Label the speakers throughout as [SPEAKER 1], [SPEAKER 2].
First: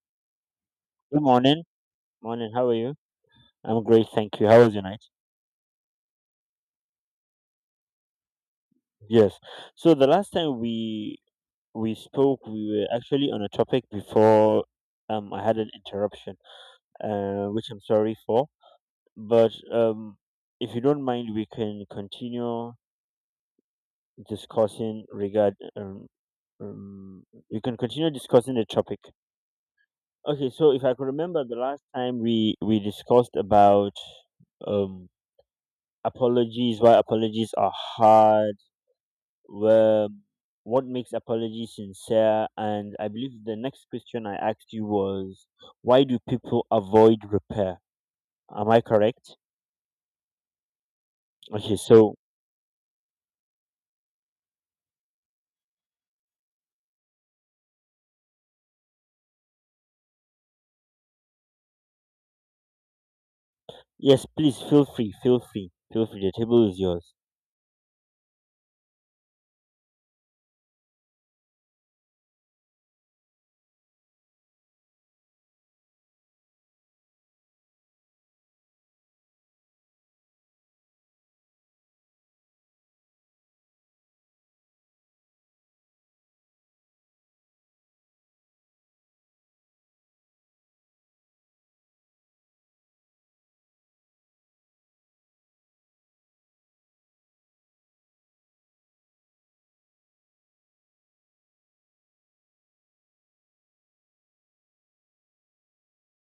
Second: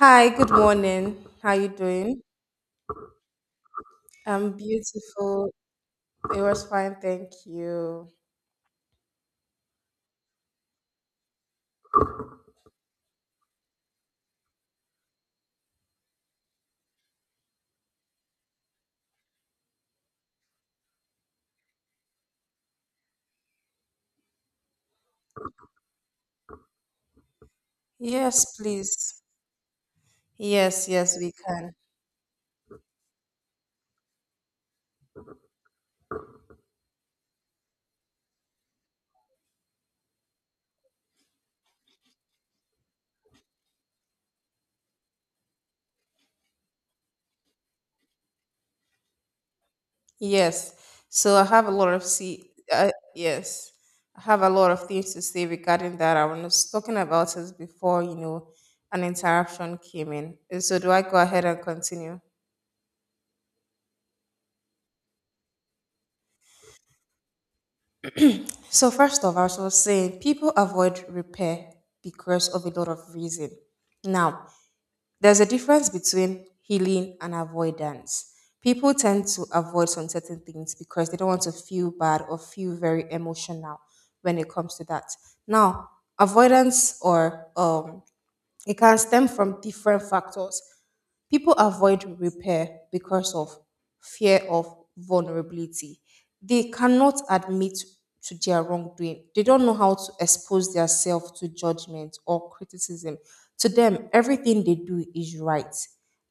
[SPEAKER 1] Hi, good morning.
[SPEAKER 2] Good
[SPEAKER 1] How
[SPEAKER 2] morning.
[SPEAKER 1] you doing?
[SPEAKER 2] Morning. How are you? I'm great, thank you.
[SPEAKER 1] I'm
[SPEAKER 2] How was your night?
[SPEAKER 1] beautiful. It was fine, thank you.
[SPEAKER 2] Yes. So the last time we spoke, we were actually on a topic before I had an interruption, which I'm sorry for. But if you don't mind, we can continue discussing regard um we can continue discussing
[SPEAKER 1] Yes,
[SPEAKER 2] the topic.
[SPEAKER 1] please.
[SPEAKER 2] Okay. So if
[SPEAKER 1] Yes,
[SPEAKER 2] I could
[SPEAKER 1] yes, we
[SPEAKER 2] remember, the
[SPEAKER 1] can.
[SPEAKER 2] last time we discussed about um apologies, why apologies are hard. Well, what makes apology sincere? And I believe the next question I asked you was, why do people avoid repair? Am I correct?
[SPEAKER 1] Yes. So I have a
[SPEAKER 2] Okay,
[SPEAKER 1] lot of
[SPEAKER 2] so
[SPEAKER 1] see. Yes, I have a lot of things to say regarding that. I was talking about it before, an interruption came in. So do I go ahead and continue?
[SPEAKER 2] yes, please feel free, feel free, feel free. The table is yours.
[SPEAKER 1] So first of all, I was saying people avoid repair because of a lot of reason. Now, there's a difference between healing and avoidance. People tend to avoid some certain things because they don't want to feel bad or feel very emotional when it comes to that. Now, avoidance or it can stem from different factors. People avoid repair because of fear of vulnerability. They cannot admit to their wrongdoing. They don't know how to expose themselves to judgment or criticism. To them, everything they do is right.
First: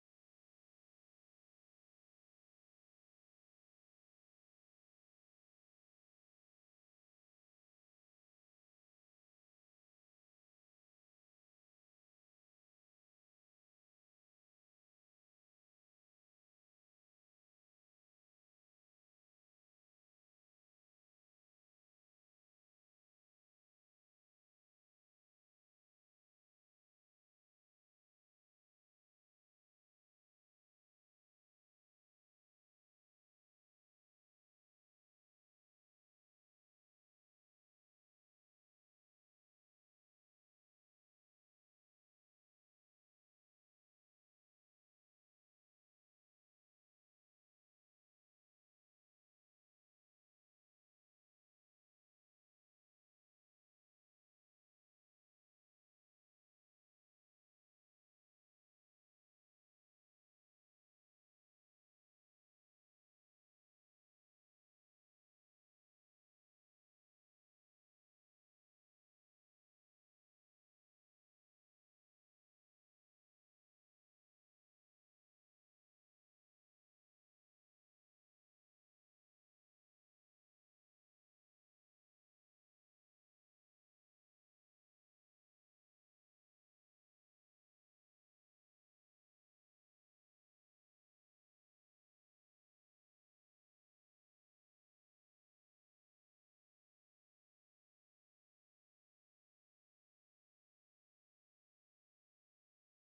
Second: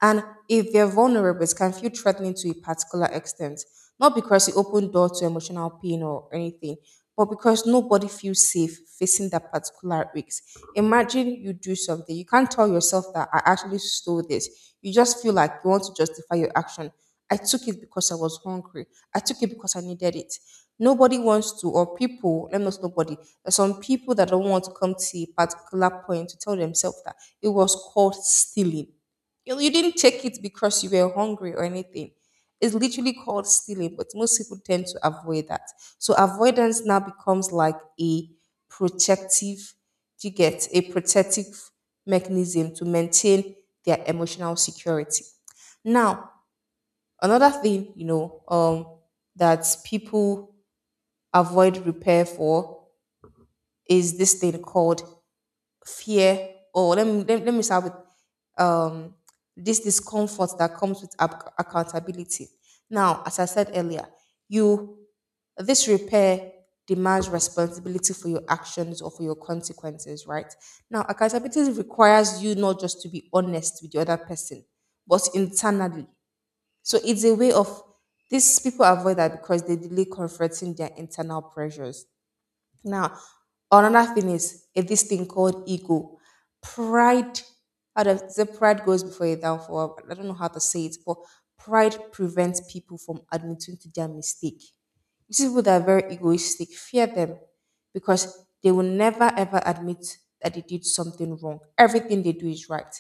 [SPEAKER 1] And if they're vulnerable, it can feel threatening to a particular extent. Not because it opened door to emotional pain or anything, but because nobody feels safe facing that particular risk. Imagine you do something, you can't tell yourself that I actually stole this. You just feel like you want to justify your action. I took it because I was hungry. I took it because I needed it. Nobody wants to, or people, let me not say nobody. There's some people that don't want to come to a particular point to tell themselves that it was called stealing, you didn't take it because you were hungry or anything. It's literally called stealing, but most people tend to avoid that. So avoidance now becomes like a protective, you get a protective mechanism to maintain their emotional security. Now, another thing, that people avoid repair for is this thing called fear. Or let me start with um, this discomfort that comes with accountability. Now, as I said earlier, you this repair demands responsibility for your actions or for your consequences, right? Now, accountability requires you not just to be honest with the other person, but internally. So it's a way of these people avoid that because they delay confronting their internal pressures. Now, another thing is a, this thing called ego. Pride, how does the pride goes before a downfall? I don't know how to say it, but pride prevents people from admitting to their mistake. You see, people that are very egoistic fear them because they will never ever admit that they did something wrong. Everything they do is right.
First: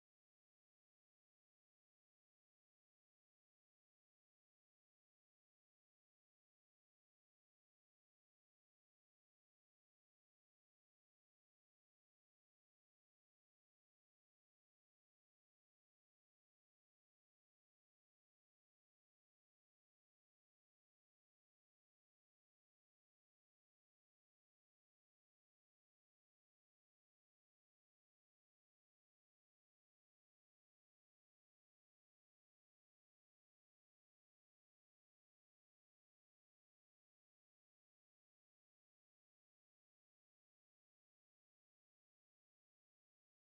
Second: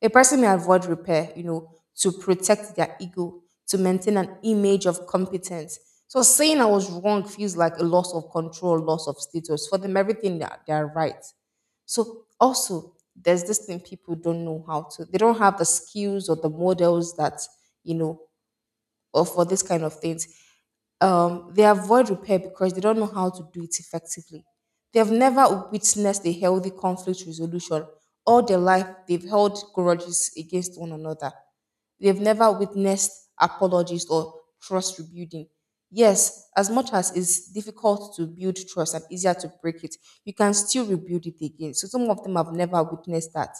[SPEAKER 1] A person may avoid repair, to protect their ego, to maintain an image of competence. So saying I was wrong feels like a loss of control, loss of status. For them, everything that they're right. So also, there's this thing people don't know how to. They don't have the skills or the models that you know, or for this kind of things they avoid repair because they don't know how to do it effectively. They have never witnessed a healthy conflict resolution. All their life, they've held grudges against one another. They've never witnessed apologies or trust rebuilding. Yes, as much as it's difficult to build trust and easier to break it, you can still rebuild it again. So some of them have never witnessed that.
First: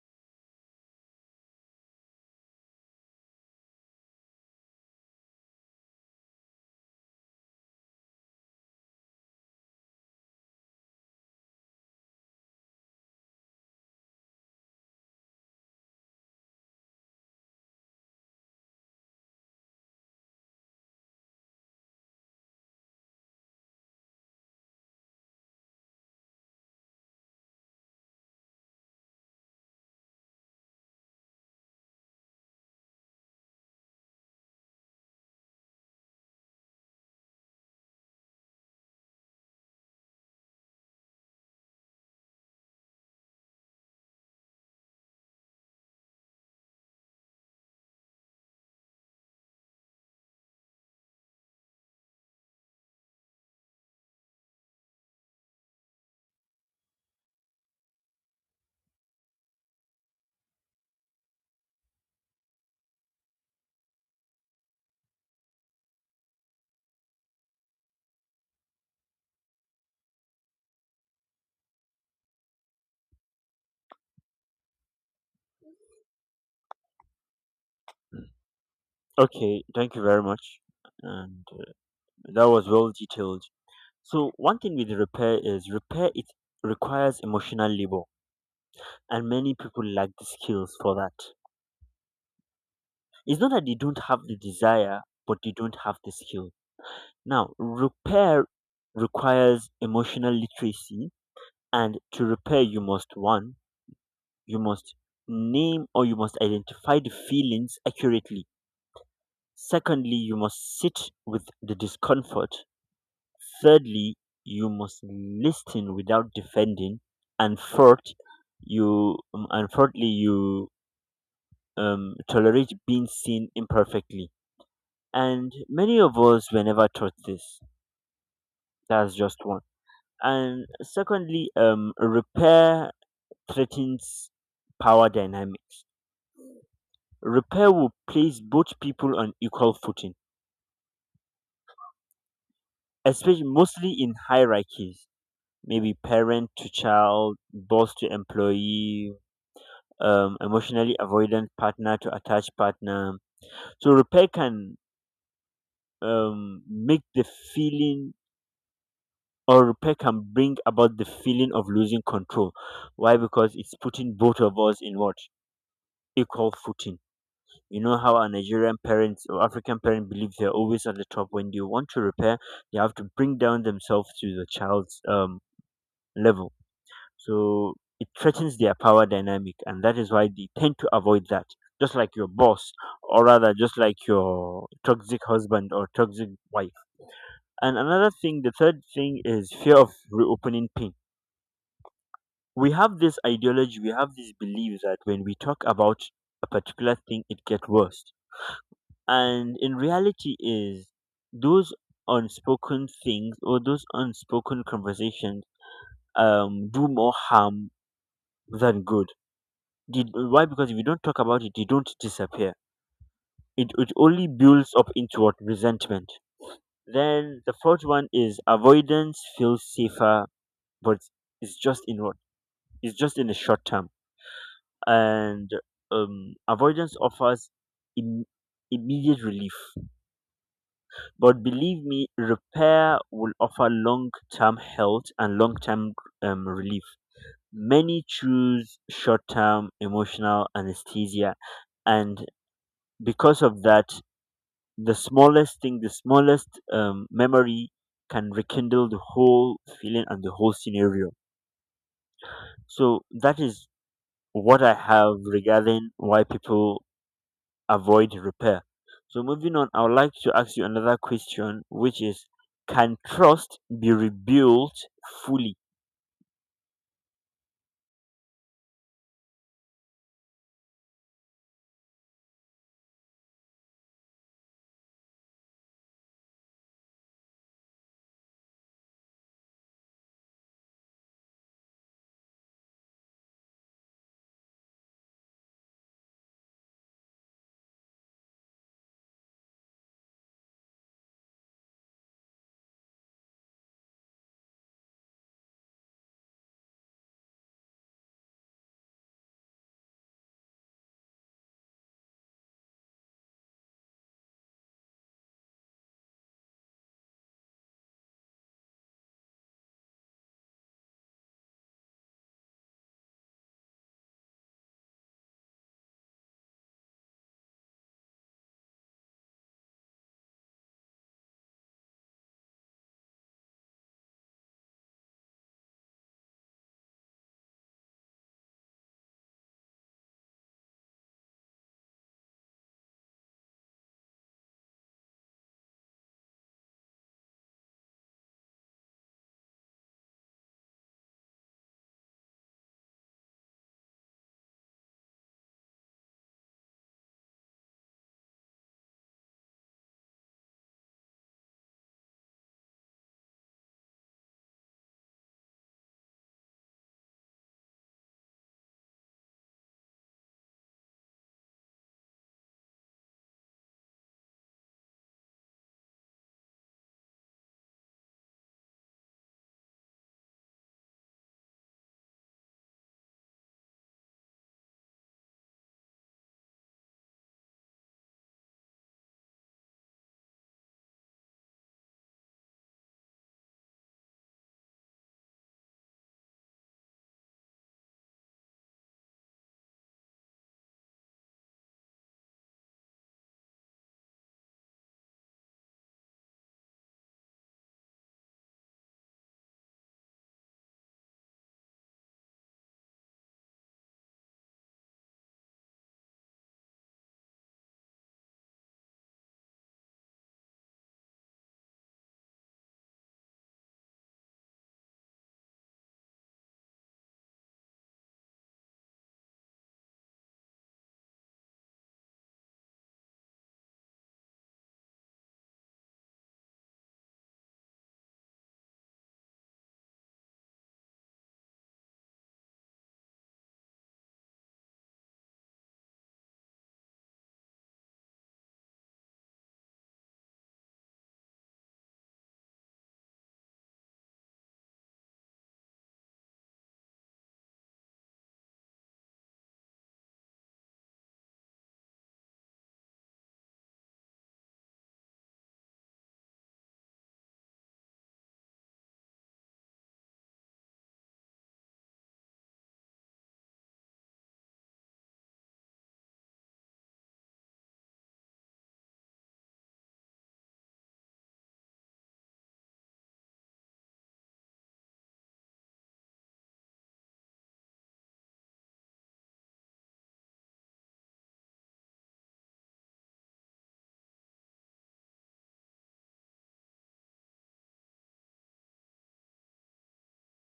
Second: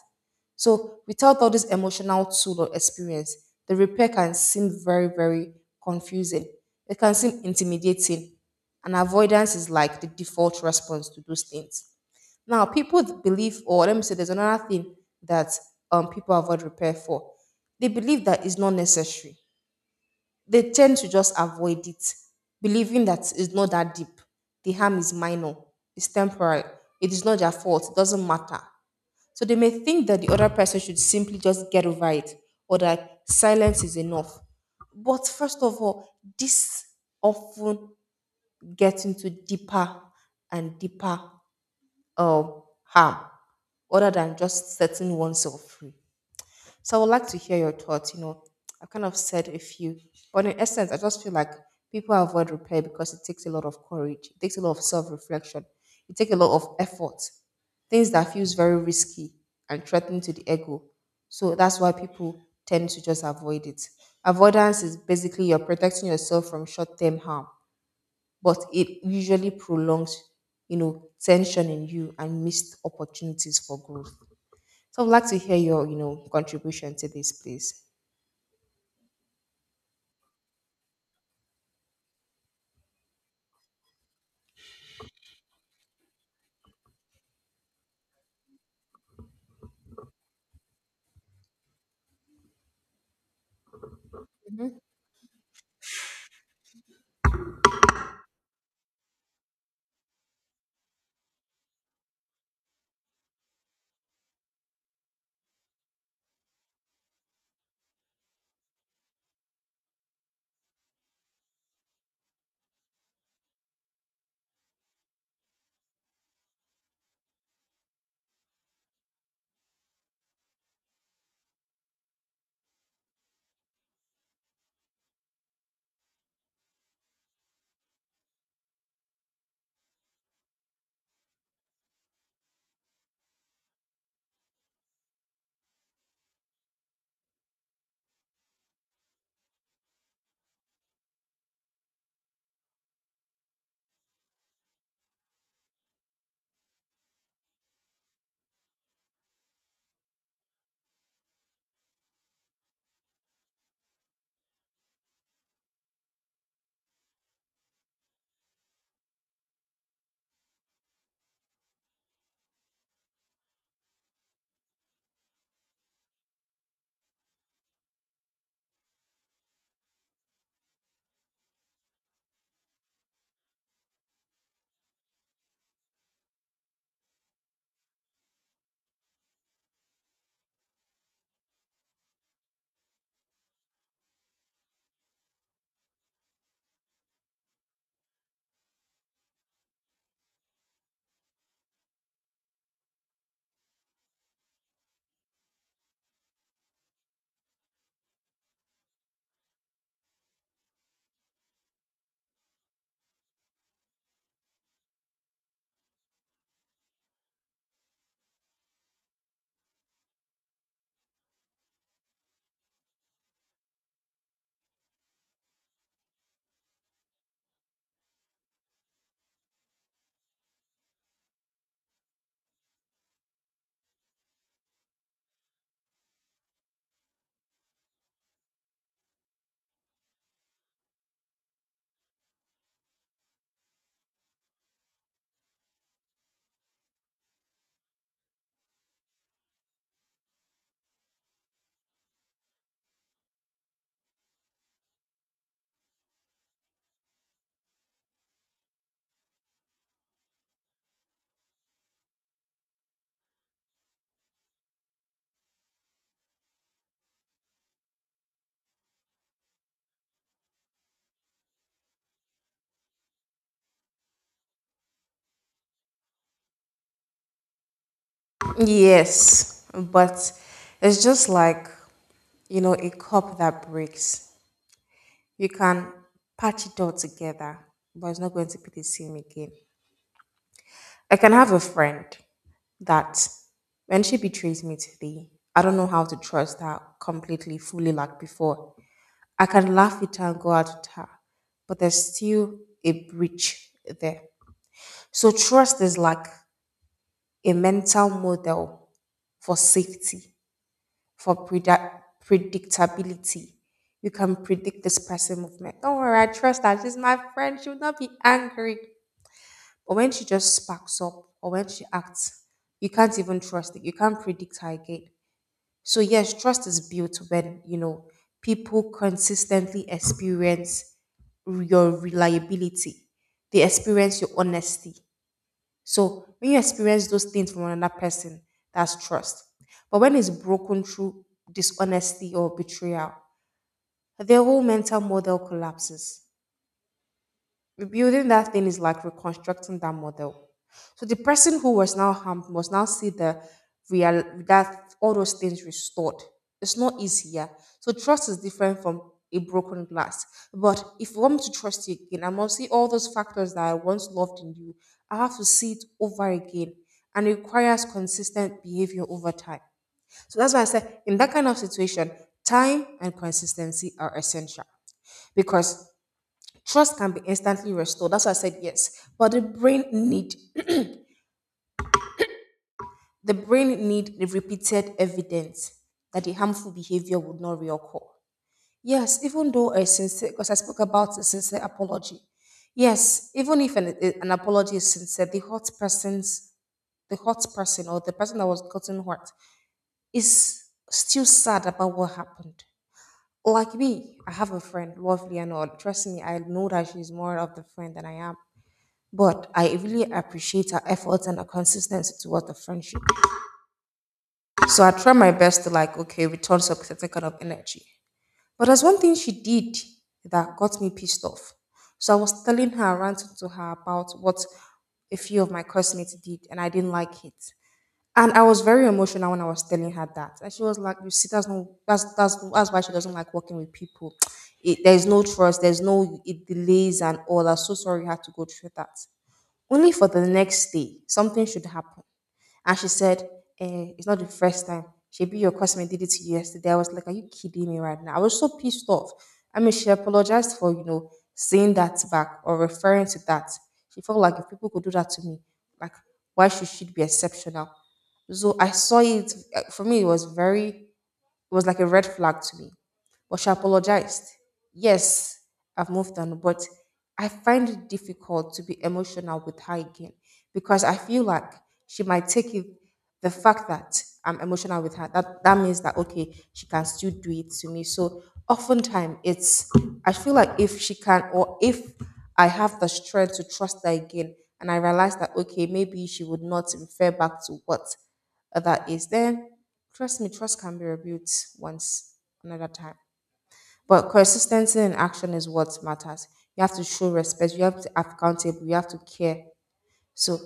[SPEAKER 1] So without all this emotional tool or experience, the repair can seem very, very confusing. It can seem intimidating. And avoidance is like the default response to those things. Now, people believe, or let me say, there's another thing that people avoid repair for. They believe that it's not necessary. They tend to just avoid it, believing that it's not that deep. The harm is minor, it's temporary, it is not their fault, it doesn't matter. So they may think that the other person should simply just get over it or that silence is enough. But first of all, this often gets into deeper and deeper harm other than just setting oneself free. So I would like to hear your thoughts. You know, I've kind of said a few, but in essence, I just feel like people avoid repair because it takes a lot of courage, it takes a lot of self-reflection, it takes a lot of effort, things that feels very risky and threatening to the ego. So that's why people tend to just avoid it. Avoidance is basically you're protecting yourself from short-term harm but it usually prolongs, tension in you and missed opportunities for growth. So I'd like to hear your, contribution to this, please.
[SPEAKER 2] Okay, thank you very much. And that was well detailed. So one thing with repair is repair it requires emotional labor, and many people lack the skills for that. It's not that they don't have the desire, but they don't have the skill. Now, repair requires emotional literacy, and to repair, you must one, you must name or you must identify the feelings accurately. Secondly, you must sit with the discomfort. Thirdly, you must listen without defending. And fourth, you tolerate being seen imperfectly. And many of us were never taught this. That's just one. And secondly, repair threatens power dynamic. Repair will place both people on equal footing, especially mostly in hierarchies, maybe parent to child, boss to employee, emotionally avoidant partner to attached partner. So repair can make the feeling or repair can bring about the feeling of losing control. Why? Because it's putting both of us in what? Equal footing. You know how our Nigerian parents or African parents believe they're always on the top. When you want to repair, you have to bring down themselves to the child's level. So it threatens their power dynamic, and that is why they tend to avoid that. Just like your boss, or rather, just like your toxic husband or toxic wife. And another thing, the third thing is fear of reopening pain. We have this ideology, we have this belief that when we talk about a particular thing, it gets worse, and in reality is those unspoken things or those unspoken conversations do more harm than good. Did, why? Because if you don't talk about it they don't disappear, it only builds up into what? Resentment. Then the fourth one is avoidance feels safer, but it's just in what? It's just in the short term. And avoidance offers Im- immediate relief. But believe me, repair will offer long term health and long term relief. Many choose short term emotional anesthesia, and because of that, the smallest thing, the smallest memory can rekindle the whole feeling and the whole scenario. So, that is what I have regarding why people avoid repair. So moving on, I would like to ask you another question, which is, can trust be rebuilt fully?
[SPEAKER 1] Yes, but it's just like, a cup that breaks. You can patch it all together, but it's not going to be the same again. I can have a friend that when she betrays me today, I don't know how to trust her completely, fully like before. I can laugh with her and go out with her, but there's still a breach there. So trust is like a mental model for safety, for predictability. You can predict this person movement. Don't worry, I trust her. She's my friend. She will not be angry. But when she just sparks up or when she acts, you can't even trust it. You can't predict her again. So yes, trust is built when you know people consistently experience your reliability. They experience your honesty. So when you experience those things from another person, that's trust. But when it's broken through dishonesty or betrayal, their whole mental model collapses. Rebuilding that thing is like reconstructing that model. So the person who was now harmed must now see the real that all those things restored. It's not easy, yeah. So trust is different from a broken glass. But if you want me to trust you again, I must see all those factors that I once loved in you. I have to see it over again. And it requires consistent behavior over time. So that's why I said in that kind of situation, time and consistency are essential because trust can be instantly restored. That's why I said yes. But the brain need the repeated evidence that the harmful behavior would not reoccur. Yes, even though a sincere, because I spoke about a sincere apology. Yes, even if an apology is sincere, the hurt person or the person that was gotten hurt is still sad about what happened. Like me, I have a friend, lovely and all. Trust me, I know that she's more of the friend than I am. But I really appreciate her efforts and her consistency towards the friendship. So I try my best to like, okay, return some certain kind of energy. But there's one thing she did that got me pissed off. So I was telling her, ranting to her about what a few of my classmates did, and I didn't like it. And I was very emotional when I was telling her that. And she was like, "You see, that's no, that's why she doesn't like working with people. It, there's no trust. There's no it delays and all. I'm so sorry you had to go through that." Only for the next day, something should happen. And she said, eh, it's not the first time. Maybe your customer did it to you yesterday. I was like, are you kidding me right now? I was so pissed off. I mean, she apologized for, saying that back or referring to that. She felt like if people could do that to me, like, why should she be exceptional? So I saw it, for me, it was very it was like a red flag to me. But she apologized. Yes, I've moved on, but I find it difficult to be emotional with her again because I feel like she might take it the fact that I'm emotional with her. That that means that okay, she can still do it to me. So oftentimes it's I feel like if she can or if I have the strength to trust her again and I realize that okay, maybe she would not refer back to what that is, then trust me, trust can be rebuilt once, another time. But consistency in action is what matters. You have to show respect, you have to be accountable, you have to care. So,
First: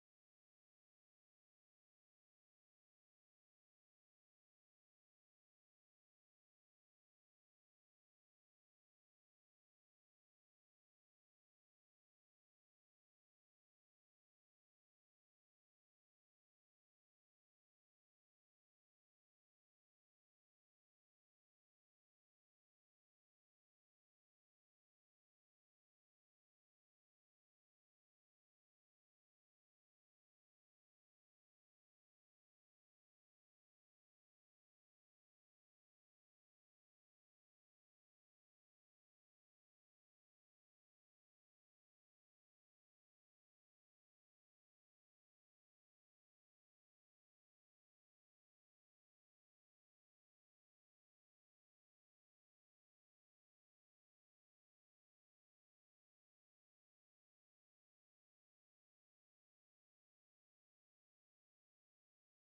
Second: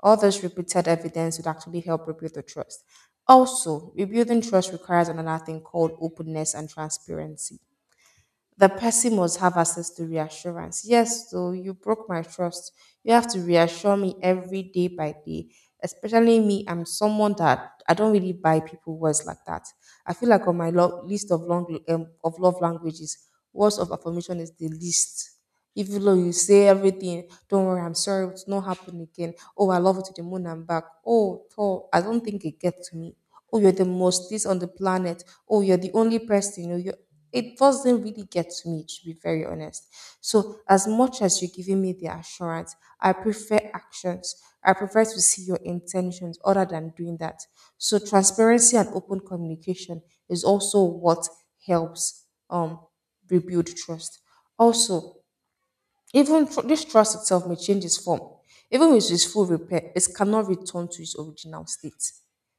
[SPEAKER 1] all this repeated evidence would actually help rebuild the trust. Also, rebuilding trust requires another thing called openness and transparency the person must have access to reassurance. Yes, so you broke my trust. You have to reassure me every day by day. Especially me, I'm someone that I don't really buy people words like that. I feel like on my list of long of love languages, words of affirmation is the least. Even though you say everything, don't worry, I'm sorry, it's not happening again. Oh, I love you to the moon and back. Oh, Thor, I don't think it gets to me. Oh, you're the most this on the planet. Oh, you're the only person. You know, it doesn't really get to me, to be very honest. So, as much as you're giving me the assurance, I prefer actions. I prefer to see your intentions other than doing that. So, transparency and open communication is also what helps um, rebuild trust. Also, this trust itself may change its form. Even with its full repair, it cannot return to its original state.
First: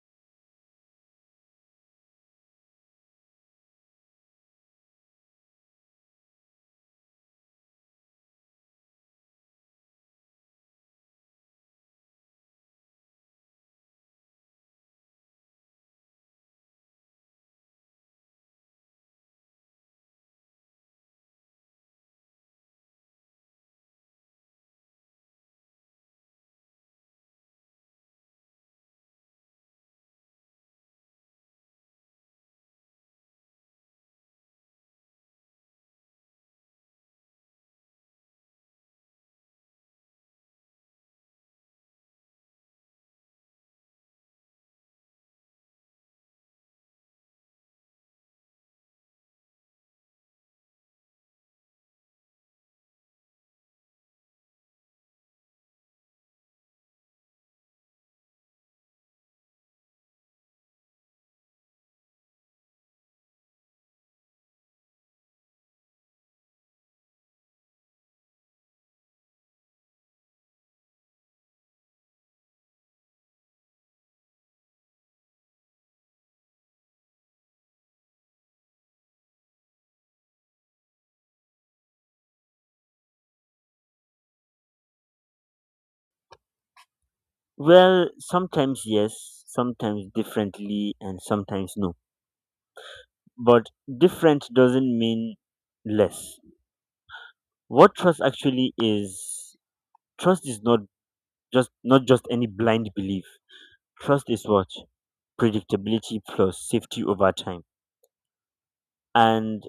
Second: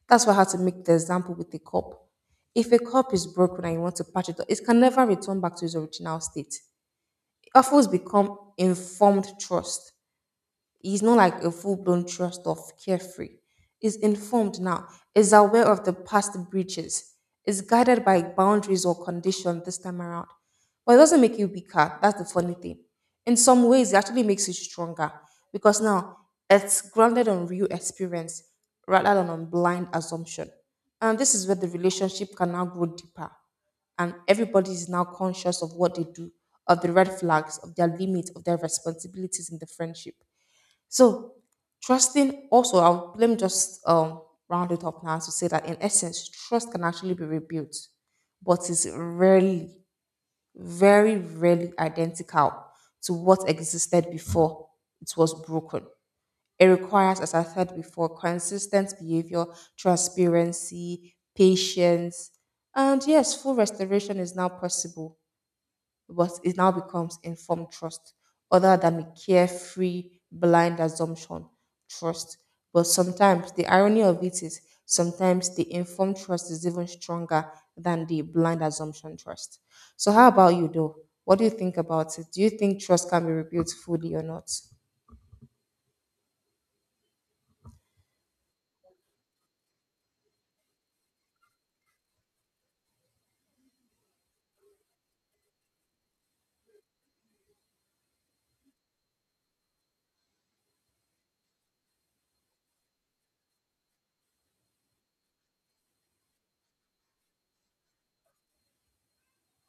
[SPEAKER 1] That's why I had to make the example with the cup. If a cup is broken and you want to patch it up, it can never return back to its original state. It offers become informed trust. He's not like a full blown trust off carefree. He's informed now, is aware of the past breaches, is guided by boundaries or condition this time around. But it doesn't make you weaker. That's the funny thing. In some ways, it actually makes you stronger because now it's grounded on real experience rather than on blind assumption. And this is where the relationship can now grow deeper and everybody is now conscious of what they do, of the red flags, of their limits, of their responsibilities in the friendship. So, trusting also, let me just round it up now to say that in essence, trust can actually be rebuilt, but is rarely, very rarely identical to what existed before it was broken. It requires, as I said before, consistent behavior, transparency, patience, and yes, full restoration is now possible but it now becomes informed trust, other than a carefree, blind assumption trust. But sometimes the irony of it is sometimes the informed trust is even stronger than the blind assumption trust. So, how about you, though? What do you think about it? Do you think trust can be rebuilt fully or not?
[SPEAKER 2] Well, sometimes yes, sometimes differently, and sometimes no. But different doesn't mean less. What trust actually is, trust is not just any blind belief. Trust is what? Predictability plus safety over time. And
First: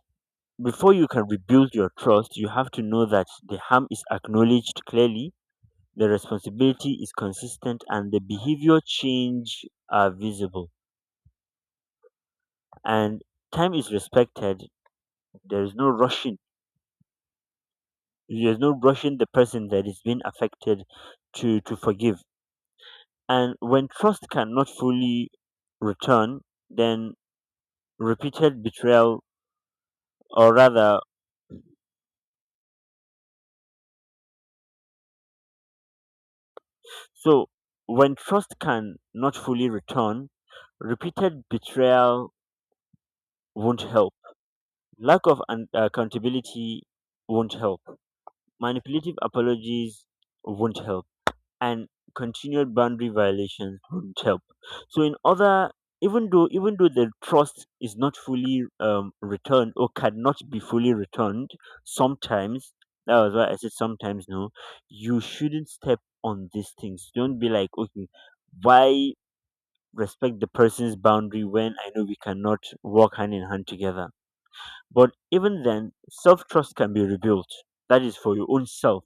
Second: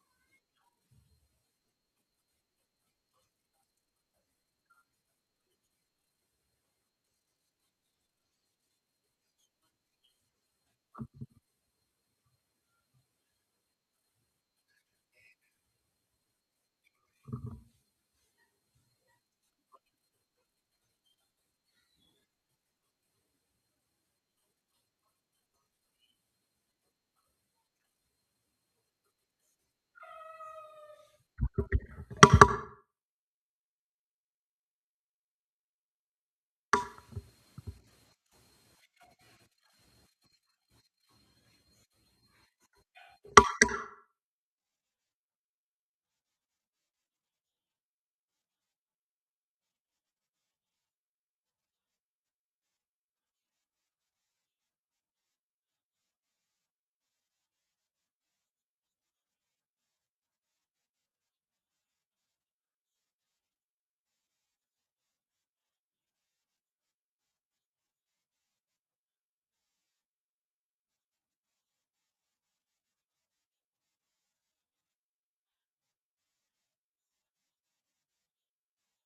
[SPEAKER 2] before you can rebuild your trust, you have to know that the harm is acknowledged clearly, the responsibility is consistent, and the behavior change are visible. And time is respected. There is no rushing. There's no rushing the person that is being affected to forgive. And when trust cannot fully return, then repeated betrayal, or rather, so when trust can not fully return, repeated betrayal won't help. Lack of accountability won't help. Manipulative apologies won't help. And continued boundary violations won't help. So, in other, even though the trust is not fully returned or cannot be fully returned, sometimes that was why I said sometimes no, you shouldn't step on these things. Don't be like okay, why respect the person's boundary when I know we cannot walk hand in hand together. But even then, self trust can be rebuilt. That is for your own self,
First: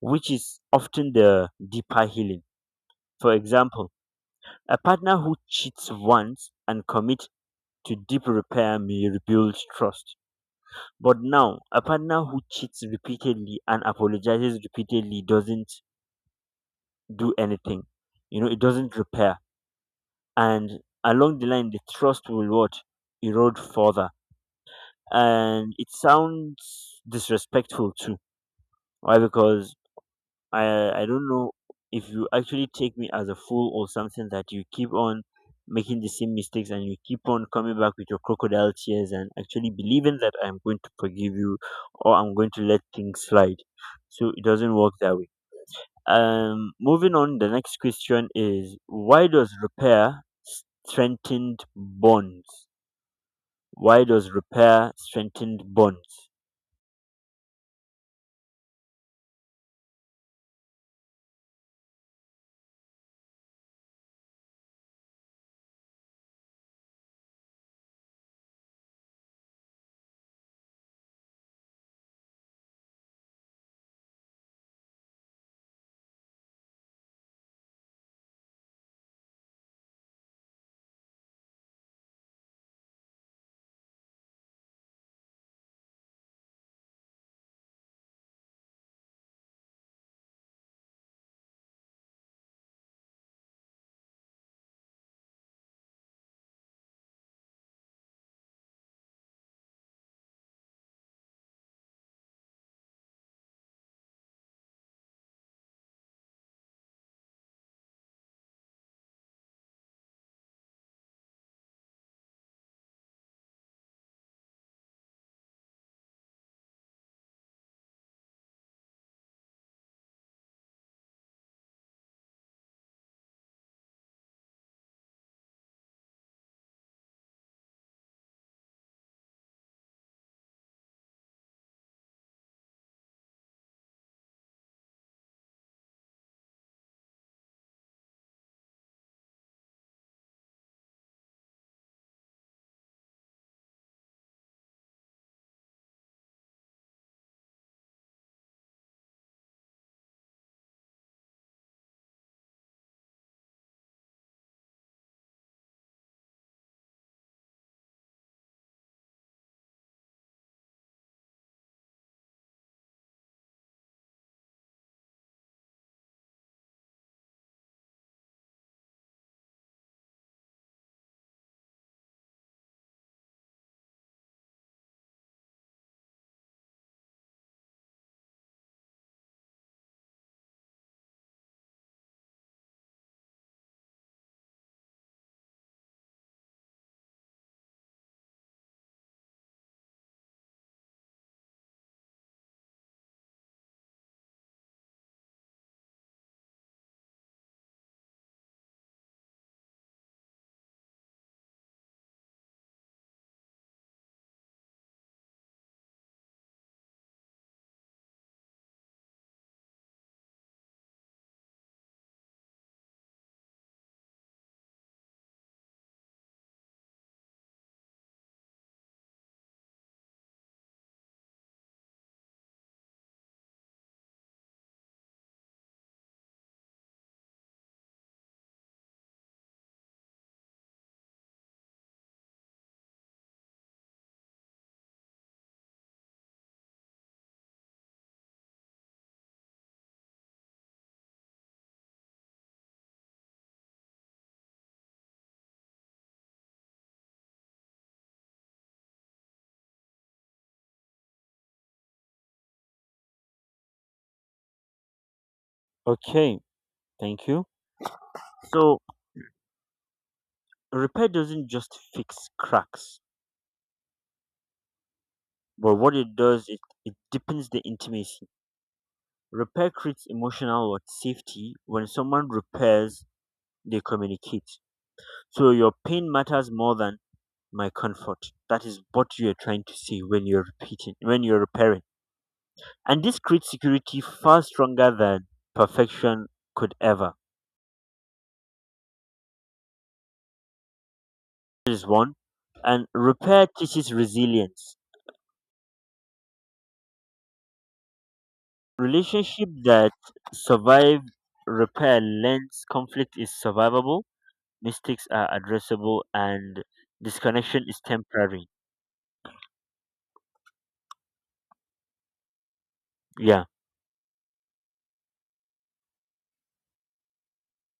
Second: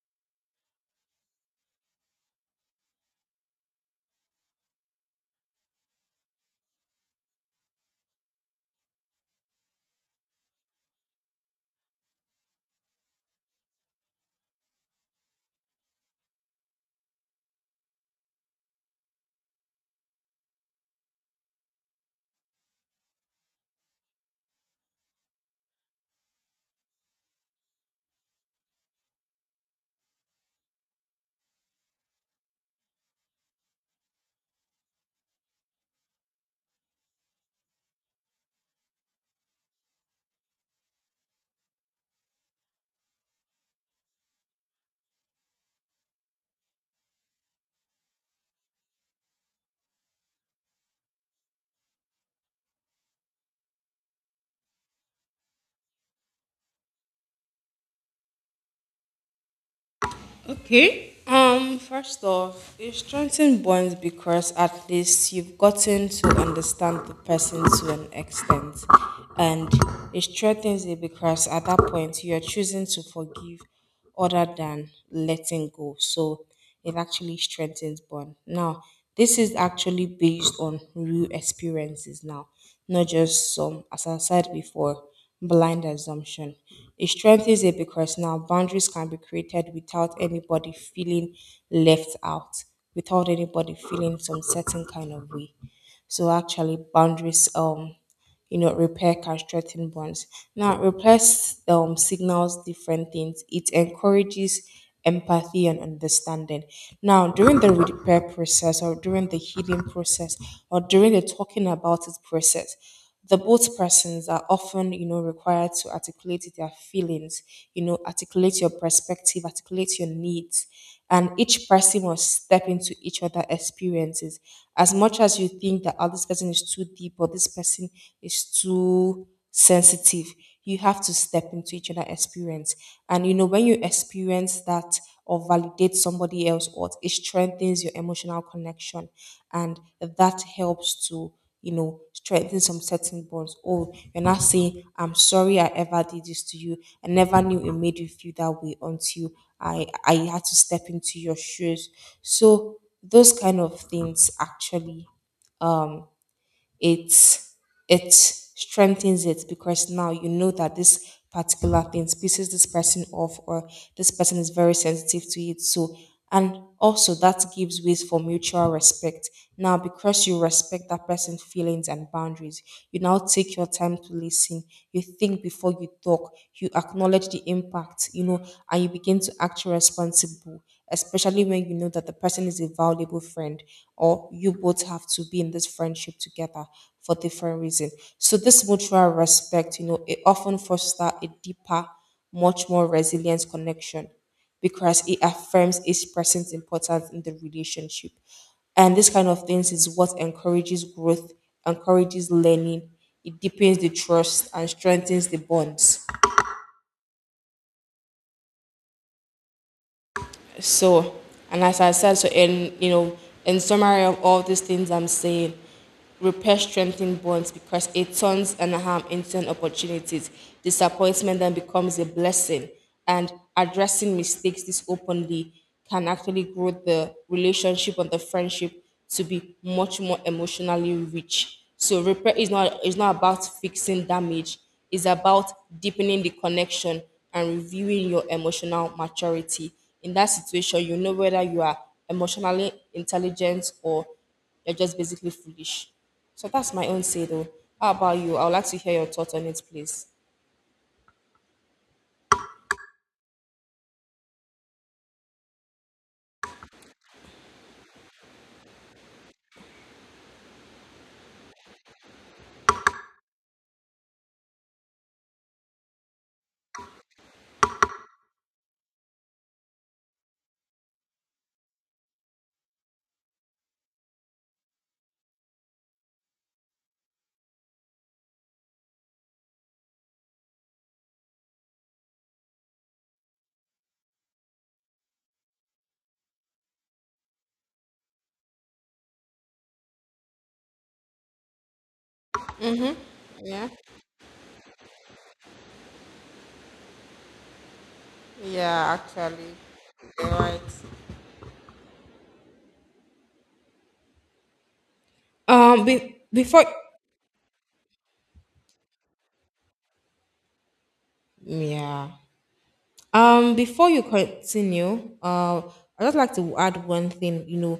[SPEAKER 2] which is often the deeper healing. For example, a partner who cheats once and commits to deep repair may rebuild trust. But now, a partner who cheats repeatedly and apologizes repeatedly doesn't do anything. You know, it doesn't repair. And along the line, the trust will what? Erode further. And it sounds disrespectful too. Why? Because I don't know if you actually take me as a fool or something that you keep on making the same mistakes and you keep on coming back with your crocodile tears and actually believing that I'm going to forgive you or I'm going to let things slide. So it doesn't work that way. Moving on, the next question is why does repair strengthen bonds? Why does repair strengthen bonds?
[SPEAKER 1] Okay. First off, it strengthens bonds because at least you've gotten to understand the person to an extent. And it strengthens it because at that point you are choosing to forgive other than letting go. So it actually strengthens bond. Now, this is actually based on real experiences now not just some, as I said before, blind assumption. It strengthens it because now boundaries can be created without anybody feeling left out, without anybody feeling some certain kind of way. So actually, boundaries you know, repair can bonds. Now, replace signals different things. It encourages empathy and understanding. Now, during the repair process or during the healing process or during the talking about it process, the both persons are often, you know, required to articulate their feelings, you know, articulate your perspective, articulate your needs and each person must step into each other experiences. As much as you think that oh, this person is too deep or this person is too sensitive, you have to step into each other experience. And you know, when you experience that or validate somebody else, or it strengthens your emotional connection, and that helps to you know, strengthen some certain bonds. Oh, you're not saying, I'm sorry I ever did this to you. I never knew it made you feel that way until I had to step into your shoes. So those kind of things actually um it's it strengthens it because now you know that this particular thing pisses this person off or this person is very sensitive to it. So and also that gives ways for mutual respect now because you respect that person's feelings and boundaries, you now take your time to listen, you think before you talk, you acknowledge the impact, you know, and you begin to act responsible, especially when you know that the person is a valuable friend or you both have to be in this friendship together for different reasons. So this mutual respect, you know, it often fosters a deeper, much more resilient connection because it affirms its presence importance in the relationship. And this kind of things is what encourages growth, encourages learning, it deepens the trust and strengthens the bonds. So, and as I said, so in you know, in summary of all these things I'm saying, repair strengthens bonds because it turns and harm into an opportunities. Disappointment then becomes a blessing, and addressing mistakes this openly can actually grow the relationship and the friendship to be much more emotionally rich. So repair is not about fixing damage. It's about deepening the connection and reviewing your emotional maturity in that situation, you know whether you are emotionally intelligent or you're just basically foolish. So that's my own say though. How about you? I would like to hear your thoughts on it, please.
[SPEAKER 2] Okay, thank you. So repair doesn't just fix cracks. But what it does, it deepens the intimacy. Repair creates emotional what? Safety. When someone repairs, they communicate. So your pain matters more than my comfort. That is what you are trying to say when you're repeating, when you're repairing. And this creates security far stronger than perfection could ever. That is one. And repair teaches resilience.
[SPEAKER 1] Yeah,
[SPEAKER 2] Relationship
[SPEAKER 1] actually,
[SPEAKER 2] that
[SPEAKER 1] you're right.
[SPEAKER 2] survive repair learns conflict is survivable, mistakes are addressable, and
[SPEAKER 1] Before
[SPEAKER 2] disconnection is temporary.
[SPEAKER 1] yeah.
[SPEAKER 2] Yeah.
[SPEAKER 1] Before you continue, I'd just like to add one thing. You know,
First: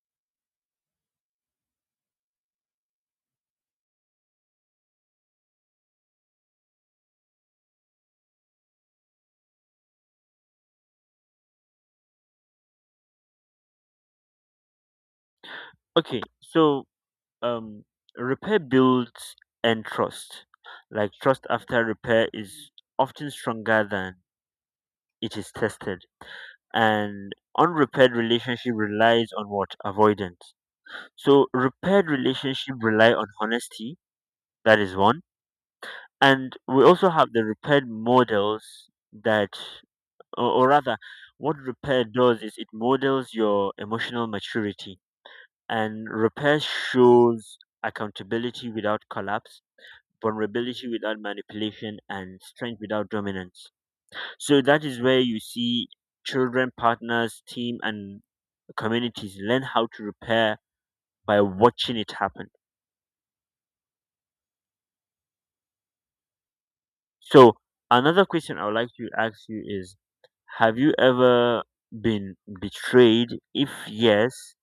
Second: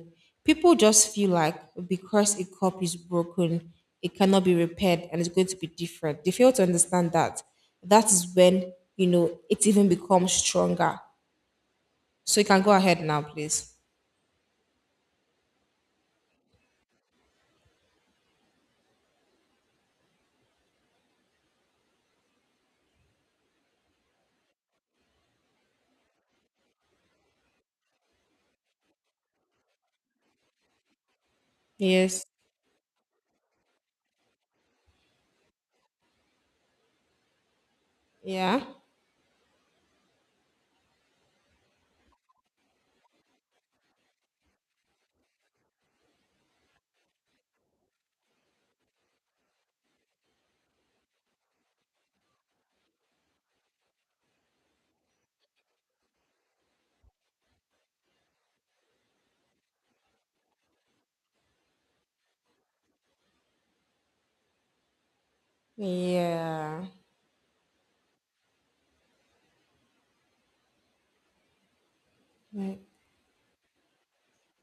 [SPEAKER 1] people just feel like because a cup is broken, it cannot be repaired and it's going to be different. They fail to understand that. That is when, you know, it even becomes stronger. So you can go ahead now, please.
[SPEAKER 2] Okay. So um repair builds and trust. Like trust after repair is often stronger than it is tested. And unrepaired relationship relies on what? Avoidance. So repaired
[SPEAKER 1] Yes.
[SPEAKER 2] relationship rely on honesty, that is one. And we also have the repaired
[SPEAKER 1] Yeah.
[SPEAKER 2] models that, or rather what repair does is it models your emotional maturity, and repair shows accountability without collapse, vulnerability without manipulation, and strength without dominance. So that is where you see children, partners, team, and communities learn how to repair by watching it happen.
[SPEAKER 1] Yeah.
[SPEAKER 2] So another question I would like to ask you is, have you ever been
[SPEAKER 1] Right.
[SPEAKER 2] betrayed? If yes